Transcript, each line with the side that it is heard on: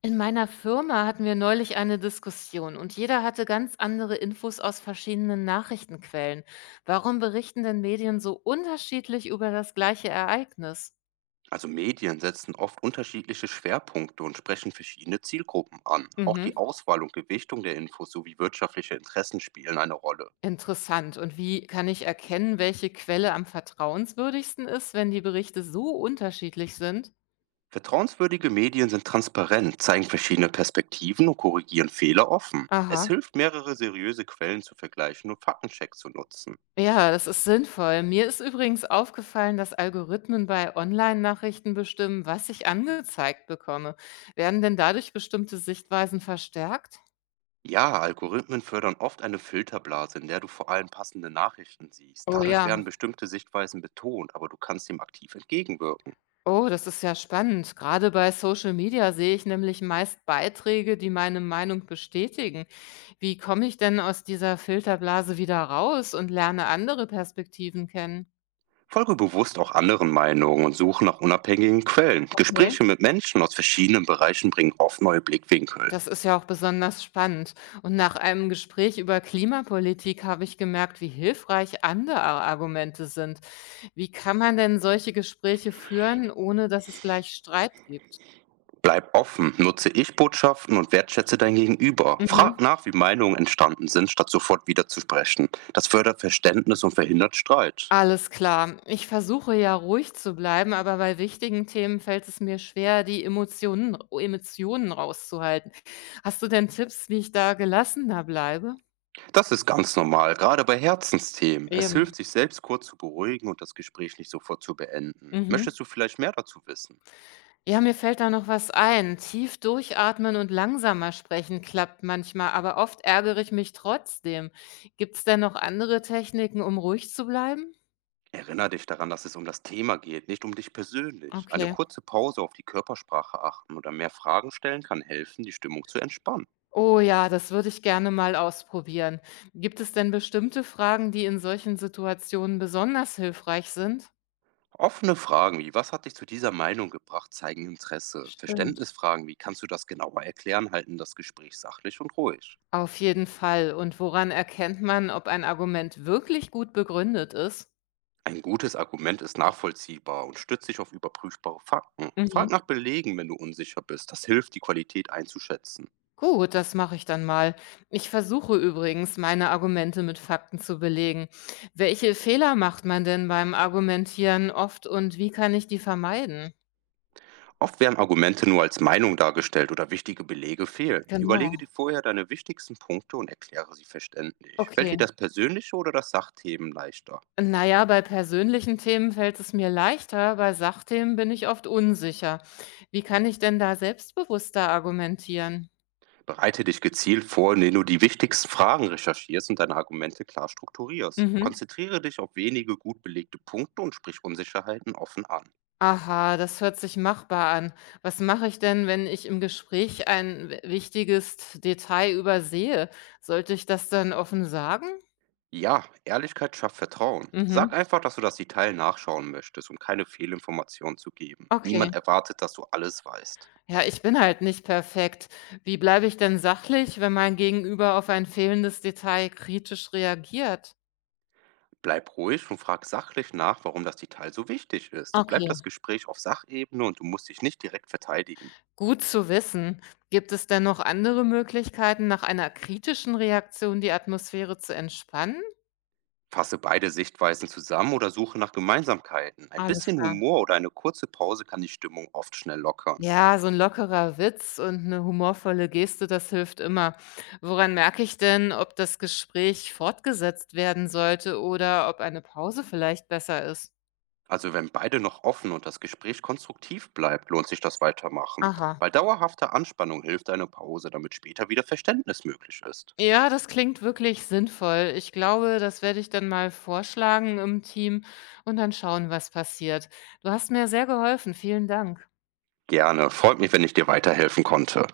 left: In meiner Firma hatten wir neulich eine Diskussion und jeder hatte ganz andere Infos aus verschiedenen Nachrichtenquellen. Warum berichten denn Medien so unterschiedlich über das gleiche Ereignis?
right: Also Medien setzen oft unterschiedliche Schwerpunkte und sprechen verschiedene Zielgruppen an. Auch die
left: Mhm.
right: Auswahl und Gewichtung der Infos sowie wirtschaftliche Interessen spielen eine Rolle.
left: Interessant. Und wie kann ich erkennen, welche Quelle am vertrauenswürdigsten ist, wenn die Berichte so unterschiedlich sind?
right: Vertrauenswürdige Medien sind transparent, zeigen verschiedene Perspektiven und korrigieren Fehler offen. Es
left: Aha.
right: hilft, mehrere seriöse Quellen zu vergleichen und Faktenchecks zu nutzen.
left: Ja, das ist sinnvoll. Mir ist übrigens aufgefallen, dass Algorithmen bei Online-Nachrichten bestimmen, was ich angezeigt bekomme. Werden denn dadurch bestimmte Sichtweisen verstärkt?
right: Ja, Algorithmen fördern oft eine Filterblase, in der du vor allem passende Nachrichten siehst.
left: Oh
right: Dadurch
left: ja.
right: werden bestimmte Sichtweisen betont, aber du kannst dem aktiv entgegenwirken.
left: Oh, das ist ja spannend. Gerade bei Social Media sehe ich nämlich meist Beiträge, die meine Meinung bestätigen. Wie komme ich denn aus dieser Filterblase wieder raus und lerne andere Perspektiven kennen?
right: Folge bewusst auch anderen Meinungen und suche nach unabhängigen Quellen.
left: Okay.
right: Gespräche mit Menschen aus verschiedenen Bereichen bringen oft neue Blickwinkel.
left: Das ist ja auch besonders spannend. Und nach einem Gespräch über Klimapolitik habe ich gemerkt, wie hilfreich andere Argumente sind. Wie kann man denn solche Gespräche führen, ohne dass es gleich Streit gibt?
right: Bleib offen, nutze Ich-Botschaften und wertschätze dein Gegenüber.
left: Mhm.
right: Frag nach, wie Meinungen entstanden sind, statt sofort wieder. Das fördert Verständnis und verhindert Streit.
left: Alles klar. Ich versuche ja ruhig zu bleiben, aber bei wichtigen Themen fällt es mir schwer, die Emotionen rauszuhalten. Hast du denn Tipps, wie ich da gelassener bleibe?
right: Das ist ganz normal, gerade bei Herzensthemen. Es
left: Eben.
right: hilft, sich selbst kurz zu beruhigen und das Gespräch nicht sofort zu beenden.
left: Mhm.
right: Möchtest du vielleicht mehr dazu wissen?
left: Ja, mir fällt da noch was ein. Tief durchatmen und langsamer sprechen klappt manchmal, aber oft ärgere ich mich trotzdem. Gibt es denn noch andere Techniken, um ruhig zu bleiben?
right: Erinnere dich daran, dass es um das Thema geht, nicht um dich persönlich. Eine
left: Okay.
right: kurze Pause, auf die Körpersprache achten oder mehr Fragen stellen kann helfen, die Stimmung zu entspannen.
left: Oh ja, das würde ich gerne mal ausprobieren. Gibt es denn bestimmte Fragen, die in solchen Situationen besonders hilfreich sind?
right: Offene Fragen wie "Was hat dich zu dieser Meinung gebracht?" zeigen Interesse.
left: Stimmt.
right: Verständnisfragen wie "Kannst du das genauer erklären?" halten das Gespräch sachlich und ruhig.
left: Auf jeden Fall. Und woran erkennt man, ob ein Argument wirklich gut begründet ist?
right: Ein gutes Argument ist nachvollziehbar und stützt sich auf überprüfbare Fakten. Frag
left: Mhm.
right: nach Belegen, wenn du unsicher bist. Das hilft, die Qualität einzuschätzen.
left: Gut, das mache ich dann mal. Ich versuche übrigens, meine Argumente mit Fakten zu belegen. Welche Fehler macht man denn beim Argumentieren oft und wie kann ich die vermeiden?
right: Oft werden Argumente nur als Meinung dargestellt oder wichtige Belege fehlen. Überlege dir
left: Genau.
right: vorher deine wichtigsten Punkte und erkläre sie verständlich. Fällt
left: Okay.
right: dir das persönliche oder das Sachthemen leichter?
left: Na ja, bei persönlichen Themen fällt es mir leichter, bei Sachthemen bin ich oft unsicher. Wie kann ich denn da selbstbewusster argumentieren?
right: Bereite dich gezielt vor, indem du die wichtigsten Fragen recherchierst und deine Argumente klar strukturierst.
left: Mhm.
right: Konzentriere dich auf wenige gut belegte Punkte und sprich Unsicherheiten offen an.
left: Aha, das hört sich machbar an. Was mache ich denn, wenn ich im Gespräch ein wichtiges Detail übersehe? Sollte ich das dann offen sagen?
right: Ja, Ehrlichkeit schafft Vertrauen. Sag
left: Mhm.
right: einfach, dass du das Detail nachschauen möchtest, um keine Fehlinformationen zu geben. Niemand
left: Okay.
right: erwartet, dass du alles weißt.
left: Ja, ich bin halt nicht perfekt. Wie bleibe ich denn sachlich, wenn mein Gegenüber auf ein fehlendes Detail kritisch reagiert?
right: Bleib ruhig und frag sachlich nach, warum das Detail so wichtig ist. So bleibt
left: Okay.
right: das Gespräch auf Sachebene und du musst dich nicht direkt verteidigen.
left: Gut zu wissen. Gibt es denn noch andere Möglichkeiten, nach einer kritischen Reaktion die Atmosphäre zu entspannen?
right: Fasse beide Sichtweisen zusammen oder suche nach Gemeinsamkeiten. Ein
left: Alles
right: bisschen
left: klar.
right: Humor oder eine kurze Pause kann die Stimmung oft schnell lockern.
left: Ja, so ein lockerer Witz und eine humorvolle Geste, das hilft immer. Woran merke ich denn, ob das Gespräch fortgesetzt werden sollte oder ob eine Pause vielleicht besser ist?
right: Also wenn beide noch offen und das Gespräch konstruktiv bleibt, lohnt sich das Weitermachen.
left: Aha.
right: Bei dauerhafter Anspannung hilft eine Pause, damit später wieder Verständnis möglich ist.
left: Ja, das klingt wirklich sinnvoll. Ich glaube, das werde ich dann mal vorschlagen im Team und dann schauen, was passiert. Du hast mir sehr geholfen. Vielen Dank.
right: Gerne, freut mich, wenn ich dir weiterhelfen konnte.